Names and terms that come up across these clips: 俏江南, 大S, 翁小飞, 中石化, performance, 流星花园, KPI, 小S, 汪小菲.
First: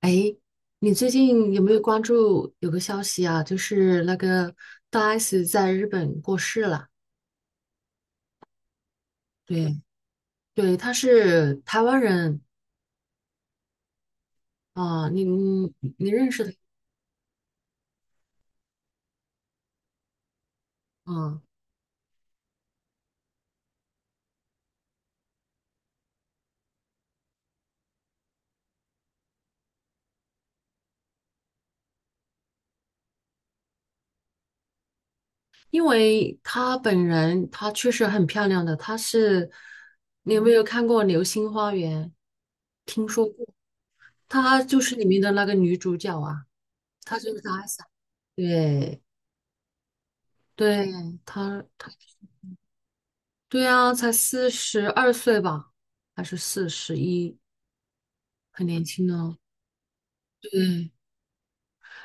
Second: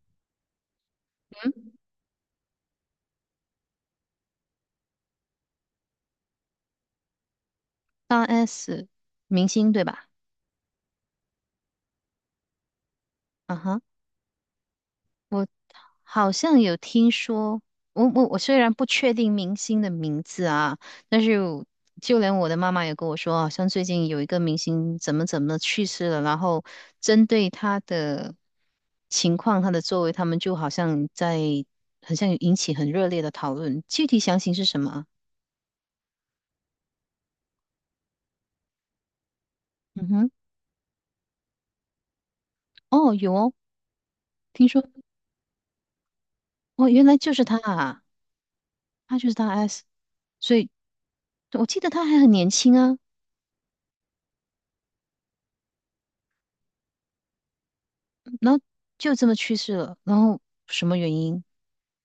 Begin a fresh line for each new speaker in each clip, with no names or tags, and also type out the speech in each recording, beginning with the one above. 哎，你最近有没有关注有个消息啊？就是那个大 S 在日本过世了。
八 S 明星
对
对吧？
对，她是台湾人
啊哈，
啊，你
我
你你认
好
识的
像有听说，我虽然不确定明星的名字啊，但是
啊？
我就连我的妈妈也跟我说，好像最近有一个明星怎么怎么去世了，然后针对他的情况、他的作为，他们就好像在有引起很热烈的讨论，具体详情是什么啊？
因为她本人她确实很漂亮的，
嗯哼，
你有没有看过《流星花园》？听
哦，
说
有
过，
哦，
她
听
就
说，
是里面的那个女主角啊，
哦，原来
她
就
就是
是他
大 S 啊。
啊，
对
他就是大 S，所以
对，她
我记得
她。
他还很年轻啊。
对呀，才42岁吧，还是41，
然后
很年轻
就这么
呢。
去世了，然后什
对，
么原因？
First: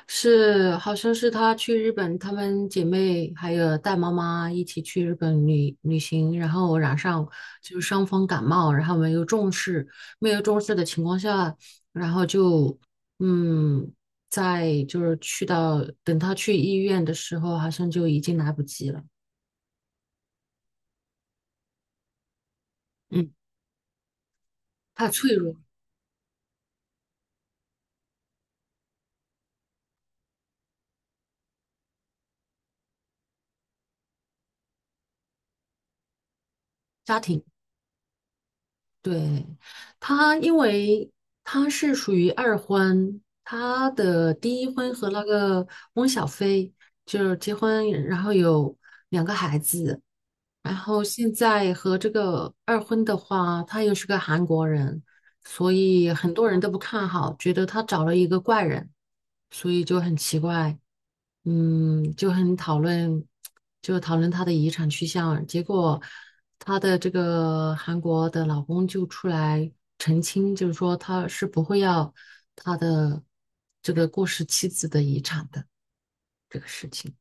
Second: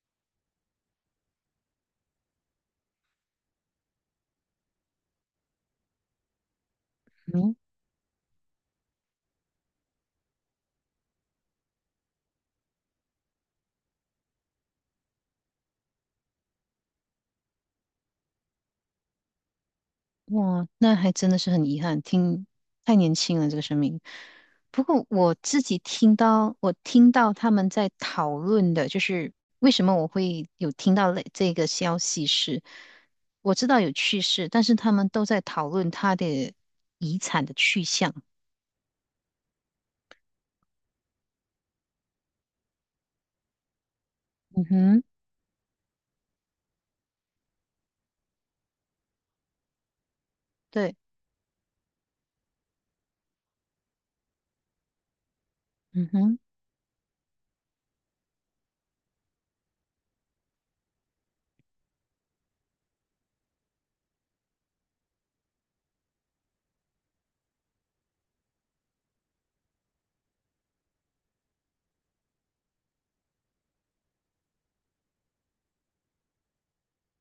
是，好像是她去日本，她们姐妹还有带妈妈一起去日本旅行，然后染上
嗯，
就是伤风感冒，然后没有重视，没有重视的情况下，然后就嗯，在就是去到等她去医院的时候，好像就已经来不及了。
哇，那还真的是很遗憾，听太年
嗯，
轻了这个生命。不过
太脆
我
弱了
自己听到，我听到他们在讨论的，就是为什么我会有听到类这个消息是，我知道有去世，但是他们都在讨论他的遗
家庭。
产的去向。
对，因为他是属于二婚，他的第
嗯
一婚
哼，
和那个翁小飞就是结婚，然后有两个孩子，然
对，
后现在和这个二婚的话，他又是个韩国人，所
嗯
以很
哼。
多人都不看好，觉得他找了一个怪人，所以就很奇怪，就很讨论，就讨论他的遗产去向，结果。她的这个韩国的老公就出来澄清，就是说他是不会要他的这个过世妻子的遗产的这个事情。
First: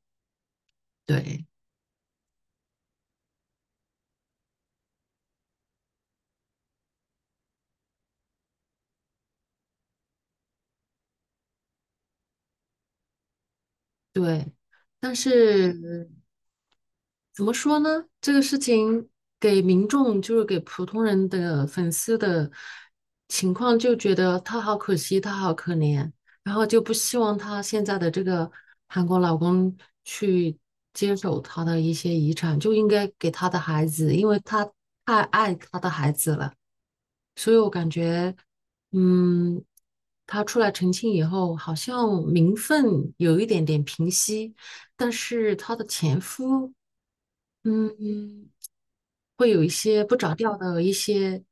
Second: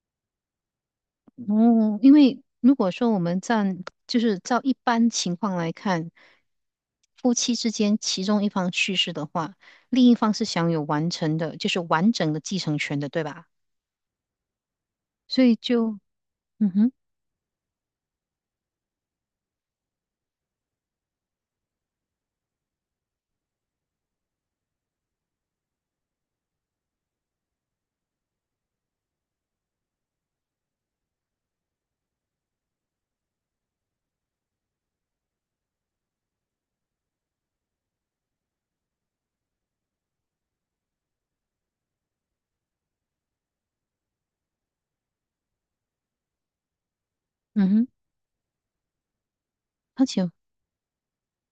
对
哦，因为如果说我们站，就是照一般情况来看，夫妻之间其中一方去世的话，另一方是享有完成的，就是完整的继承权的，对吧？
对，但
所以就，
是
嗯哼，
怎么说呢？这个事情给民众，就是给普通人的粉丝的情况，就觉得他好可惜，他好可怜，然后就不希望他现在的这个韩国老公去接手他的一些遗产，就应该给他的孩子，因为他太爱他的孩子了。所以我感觉，嗯，他出来澄清以后，好像名分有一点点平息，但是她的前夫。
嗯哼，
嗯，会有一些
而
不
且，
着调的一些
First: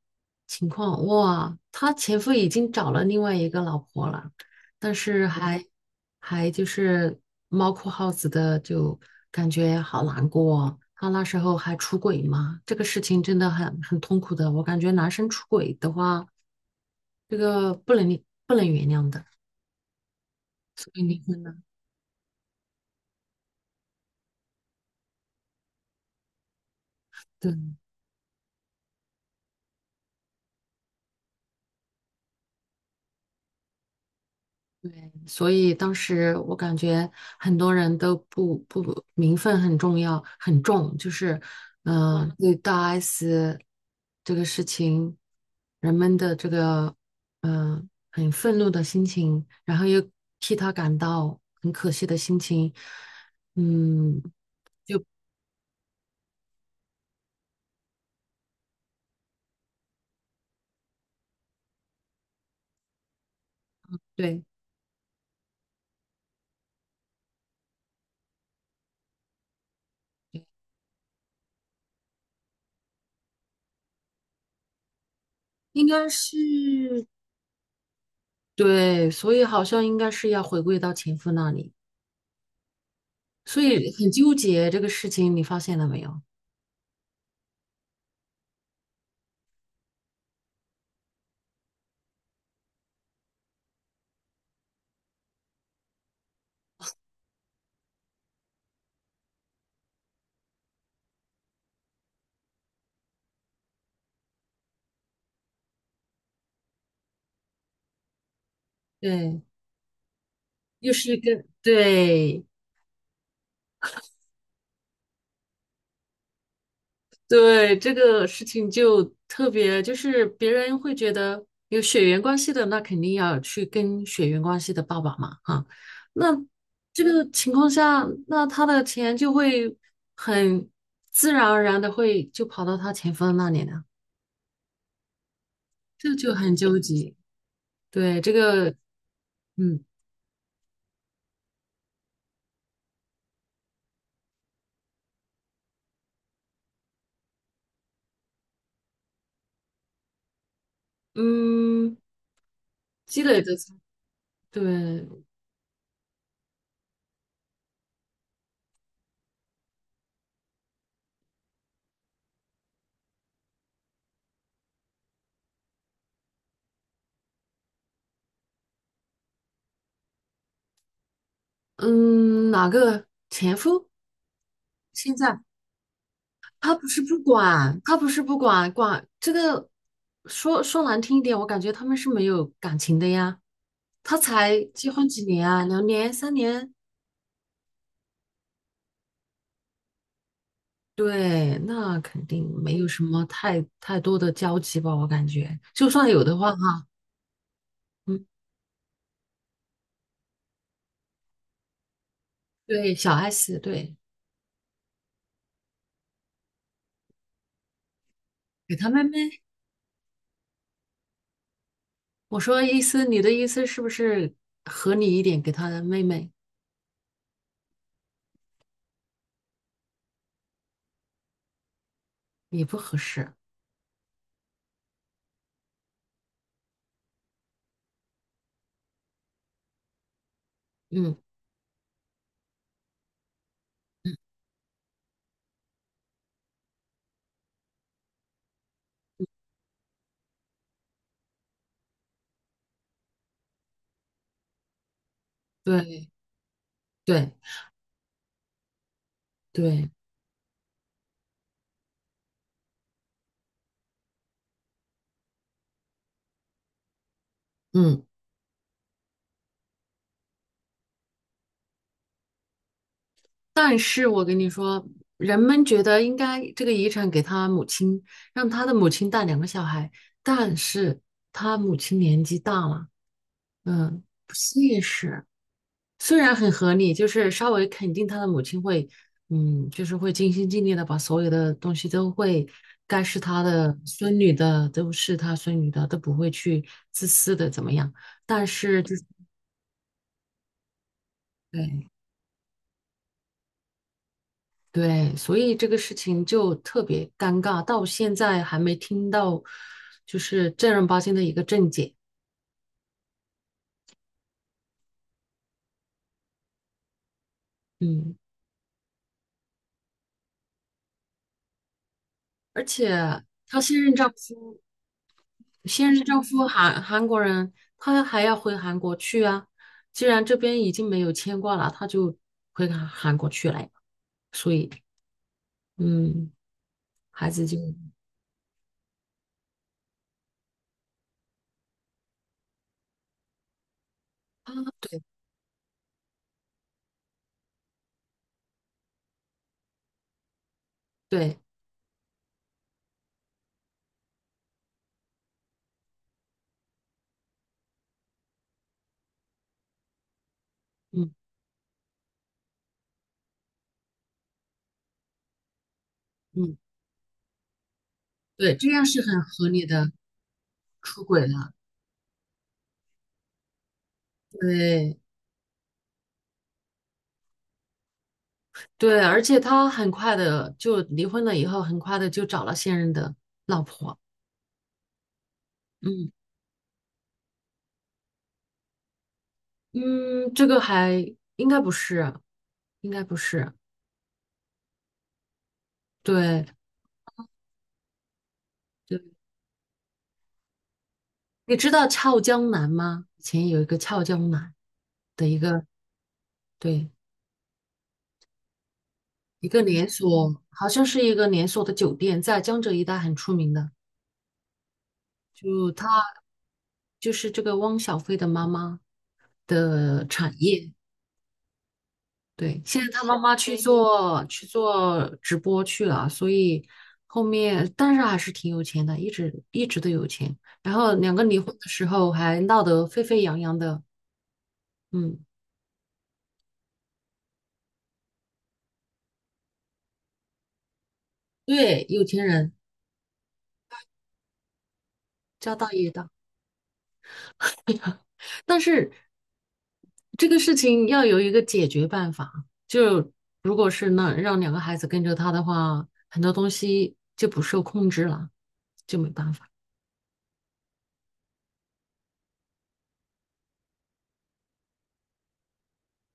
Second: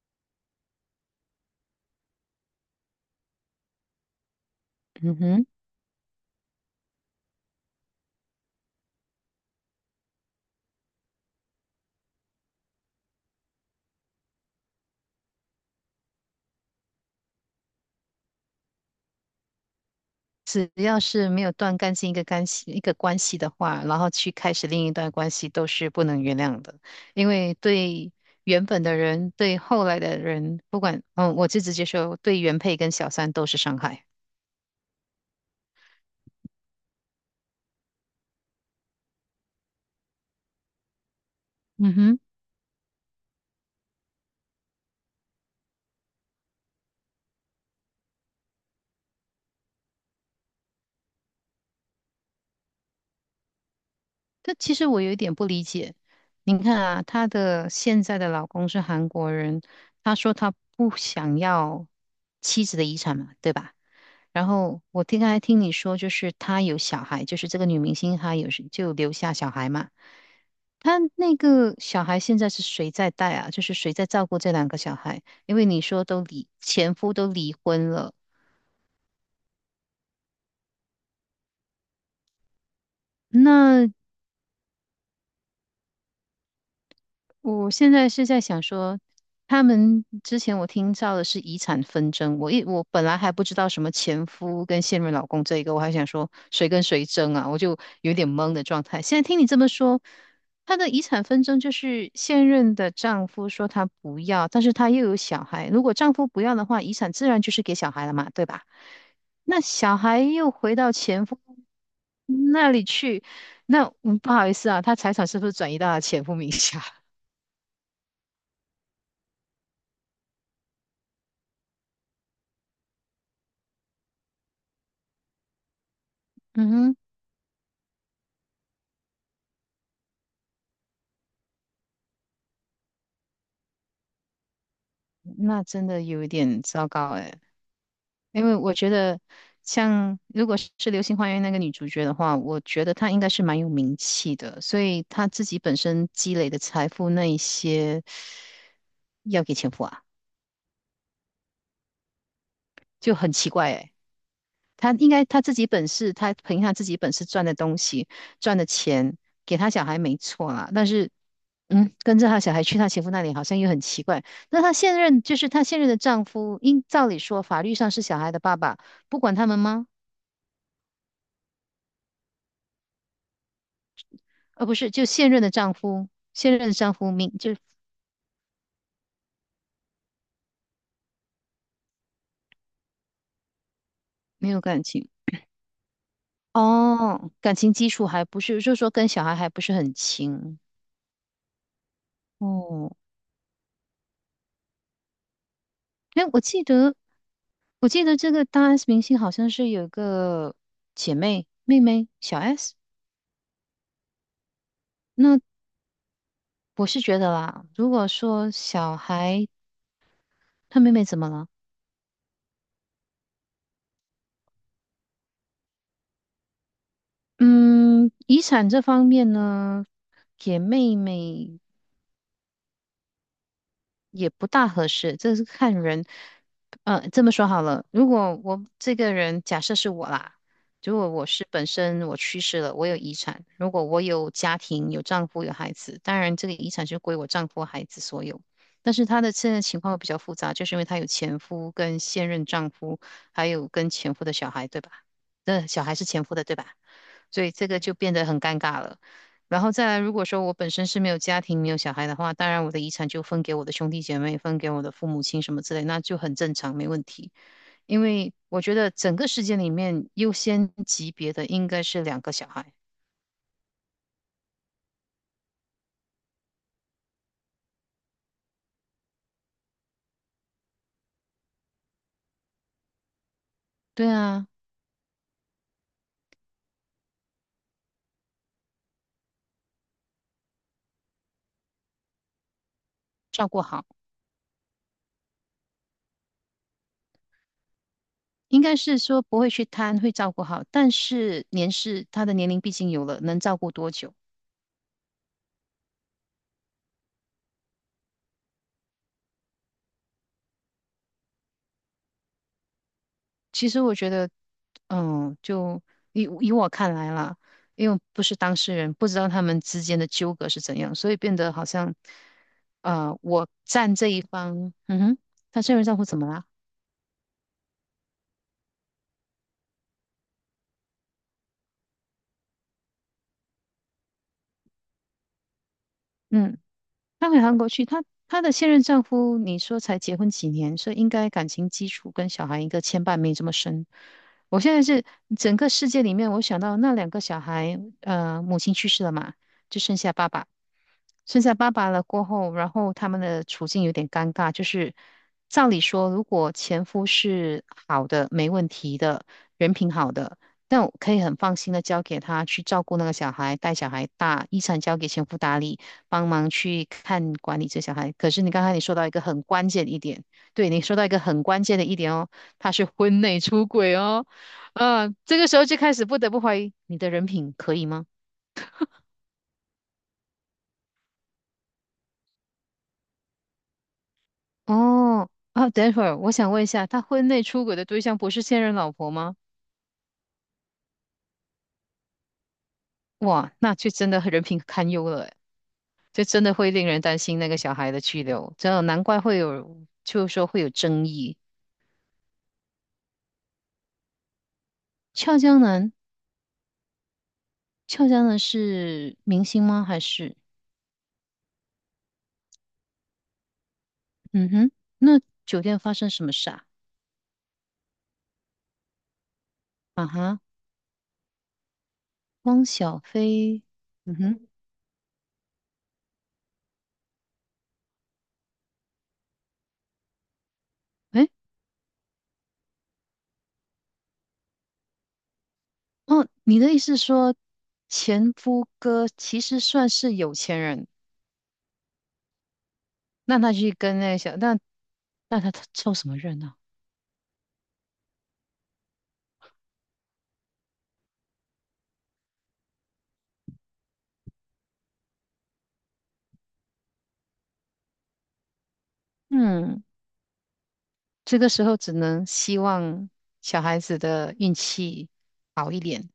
情况。哇，她前夫已经找了另外一个老婆了，但
嗯
是
哼，
还就是猫哭耗子的，就感觉好难过他那时候还出轨嘛，这个事情真的很痛苦的。我感觉男生出轨的话，这个不能原谅的。
只要是
对
没有断干净一个干系一个关系的话，然后去开始另一段关系，都是不能原谅的，因
对
为对。原本的人对后来的人，不管，嗯，我就直接说，对原配跟小三都是伤害。
对，所以当时我感觉很多人都不名分很重要很重，就是
嗯哼。
对大 S 这个事情，人们的这个嗯、呃很愤怒的心情，然后又替他感到很可惜的心情，嗯，
但其实我有一点不理解，你看啊，她的现在的老公是韩国人，她说她不想要妻子的遗产嘛，对吧？
对，
然后刚才听你说，就是她有小孩，就是这个女明星她有就留下小孩嘛。她那个小孩现在是谁在带啊？就是谁在照顾这两个小孩？因为你
应
说
该
都
是
离前夫都离婚了，
对，所以好像应该是要回归到前夫那里，所
那
以很纠结这个事情，你发现了没有？
我现在是在想说，他们之前我听到的是遗产纷争，我本来还不知道什么前夫跟现任老公这一个，我还想说谁跟谁争啊，我就有点懵的状态。现在听你这么说，他的遗产纷争就是现任的丈夫说他不要，但是他又有小孩，如果丈夫不要的话，遗产自然就是给小孩了嘛，对吧？
对，
那小孩又回
又
到
是
前夫
跟，对
那里去，那嗯不好意思啊，他财产是不是转移到他前夫名下？
对，这个事情就特别，就是别人会觉得有血缘关系的，那肯定要去跟血缘关系的爸爸嘛，哈、那
嗯哼。
这个情况下，那他的钱就会很自然而然的会就跑到他前夫那里了，
那真的
这
有一
就很
点
纠
糟糕
结。
诶，
对，这
因为我
个，
觉得
嗯
像如果是《流星花园》那个女主角的话，我觉得她应该是蛮有名气的，所以她自己本身积累的财富那一些要给前夫啊，
嗯，
就
积
很
累
奇
的
怪
财
诶。
对，
她应该她自己本事，她凭她自己本事赚的东西赚的钱给她小孩没错啦，但是嗯，跟着他小孩去她前夫那里，好像又很奇怪。那她现任就是她现任的丈夫，应照理说法律上是小孩的爸爸，不管他们吗？
嗯，哪个前夫？
呃，不是，就
现
现
在？
任的丈夫，现任
他
的
不
丈
是
夫
不
明就
管，他不是不管，管这个说说难听一点，我感觉他们是没有感情的呀。他
没有
才
感
结婚
情。
几年啊，2年、3年，
哦，感情基础还不是，就是说跟小孩还不是很亲
对，那肯定没有
哦。
什么太多的交集吧，我感觉。就算有
哎，
的
我
话，
记
哈，
得我记得
嗯，
这个大 S 明星好像是有个妹妹小 S，
对，小 S，对，
那我是觉得啦，如果说
给他
小
妹妹。
孩她妹妹怎么了？
我说意思，你的意思是不是合理一点，给他的妹妹
嗯，遗产这方面呢，给妹妹
也不合适？
也不大合适，这是看人。呃，这么说好了，如果我这个人假设是我啦，如果
嗯，
我是本身我去世了，我有遗产，如果我有家庭，有丈夫，有孩子，当然这个遗产就归我丈夫、孩子所有。但是她的现在情况会比较复杂，就是因为她有前夫跟现任丈夫，还有跟前夫的小孩，对吧？那小孩是
对，
前夫的，对吧？
对，
所以这个就变得很尴尬了。然后再
对，
来，如果说我本身是没有家庭、没有小孩的话，当然我的遗产就分给我的兄弟姐妹、分给我的父母亲什么之类，那就很正常，没问题。
嗯。
因为我觉得整个世界里面优先级别的应该是两个小孩，
但是我跟你说，人们觉得应该这个遗产给他母亲，让他的母亲带两个小孩，但是他母亲年纪大了，
对
不
啊，
现实。虽然很合理，就是稍微肯定他的母亲会，就是会尽心尽力的把所有的东西都会，该是他
照顾
的
好，
孙女的都是他孙女的，都不会去自私的怎么样。但
应该
是就
是
是
说不会去贪，会照顾好，但是年
对。
事他的年龄毕竟有了，能照顾多久？
对，所以这个事情就特别尴尬，到现在还没听到就是正儿八经的一个正解。
其实我觉得，嗯，就以我看来啦，因为
嗯，
不是当事人，不知道他们之间的纠葛是怎样，所以变得好像，
而且
呃，我
她现任
站这
丈
一
夫，
方，嗯哼，她现任
现
丈
任
夫怎
丈
么啦？
夫韩国人，他还要回韩国去啊。既然这边已经没有牵挂了，他就回韩国去了呀。所以，嗯，
嗯，
孩
她回
子就
韩国去，她她的现任丈夫，你说才结婚几年，所以应该感情基础跟小孩一个牵绊没这么深。
啊，
我现在
对
是整个世界里面，我想到那两个小孩，呃，母亲去世了嘛，就剩下爸爸。
对，
生下爸爸了过后，然后他们的处境有点尴尬，就是照理说，如果前夫是好的、没问题的、人品好的，那我
嗯
可以很放心的交给他去照顾那个小孩，带小孩大，遗产交给前夫打理，帮忙
嗯，
去看管理这小孩。可是你
对，
刚
这
才你
样
说
是
到一
很
个很
合理
关键的
的
一点，对你说
出
到一个
轨
很
了。
关键的一点哦，他是婚内出轨哦，
对。
啊，这个时候就开始不得不怀疑你的人品可以吗？
对，而且他很快的就离婚了，以后很快的就找了现任的老婆。
哦，啊，等会
嗯
儿我想问一下，他婚内出轨的对象不是现任老婆吗？
嗯，这个还应该不是，应该不是。
哇，那就真的人品堪忧了诶，就真
对
的会令人担心那个小孩的去留，真的
对，
难怪会有，就是说会有争议。
你知道俏江南吗？以前有一个俏江南的一
俏江
个，
南，
对，
俏江南是明
一
星
个
吗？
连
还是
锁，好像是一个连锁的酒店，在江浙一带很出名的。
嗯哼？那酒
就
店发
他
生什么事啊？
就是这个汪小菲的妈妈的
啊
产
哈，
业。对，
汪
现在
小
他妈去
菲，嗯
做去
哼，
做直播去了，所以后面但是还是挺有钱的，一直一直都有钱。然后两个
诶，
离婚的时候还闹得沸沸扬扬的，嗯，
哦，你的意思是说前夫哥其实算是有钱人？
对，有钱人
那他去跟那个小，那那他
家
他
大业
凑什
大。
么热闹？
但是这个事情要有一个解决办法，就如果是那让两个孩子跟着他的话，很多东西就不受控制了，就没办法，
嗯，这个时候只能希望小孩子的运气好一点，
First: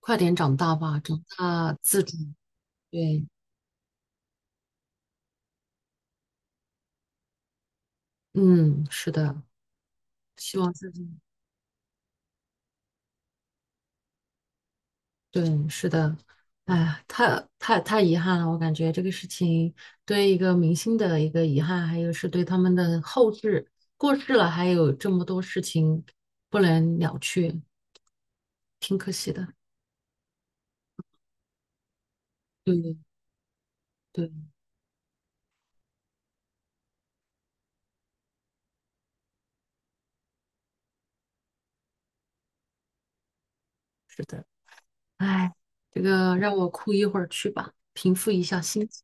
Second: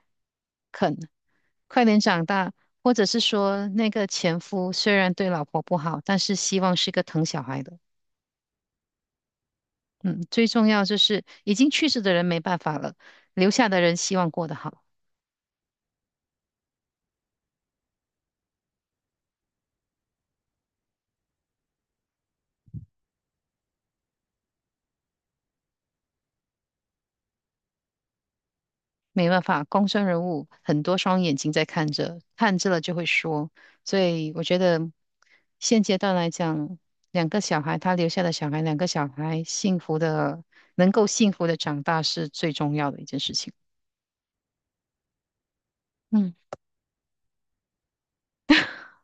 快点长大吧，长大
快点
自主，
长大，或者是
对。
说那个前夫虽然对老婆不好，但是希望是个疼小孩的。
嗯，是的，
嗯，最
希
重
望
要
自
就
己，
是已经去世的人没办法了，留下的人希望过得好。
对，是的，哎呀，太遗憾了，我感觉这个事情对一个明星的一个遗憾，还有是对他们的后世过世了，还有这么多事情不能了却，挺可
没
惜
办
的。
法，公众人物很多双眼睛在看着，看着了
对
就会说，所
对，
以我觉得现阶段来讲，两个小孩，他留下的小孩，两个小孩幸福的，能够幸福的长大是最重要的一件事情。
是的，哎，这
嗯，
个让我哭一会儿去吧，平复一下心情，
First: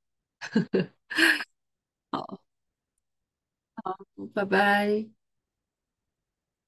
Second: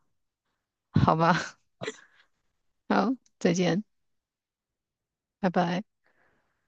好 吧，好，再见，
拜拜。
拜拜。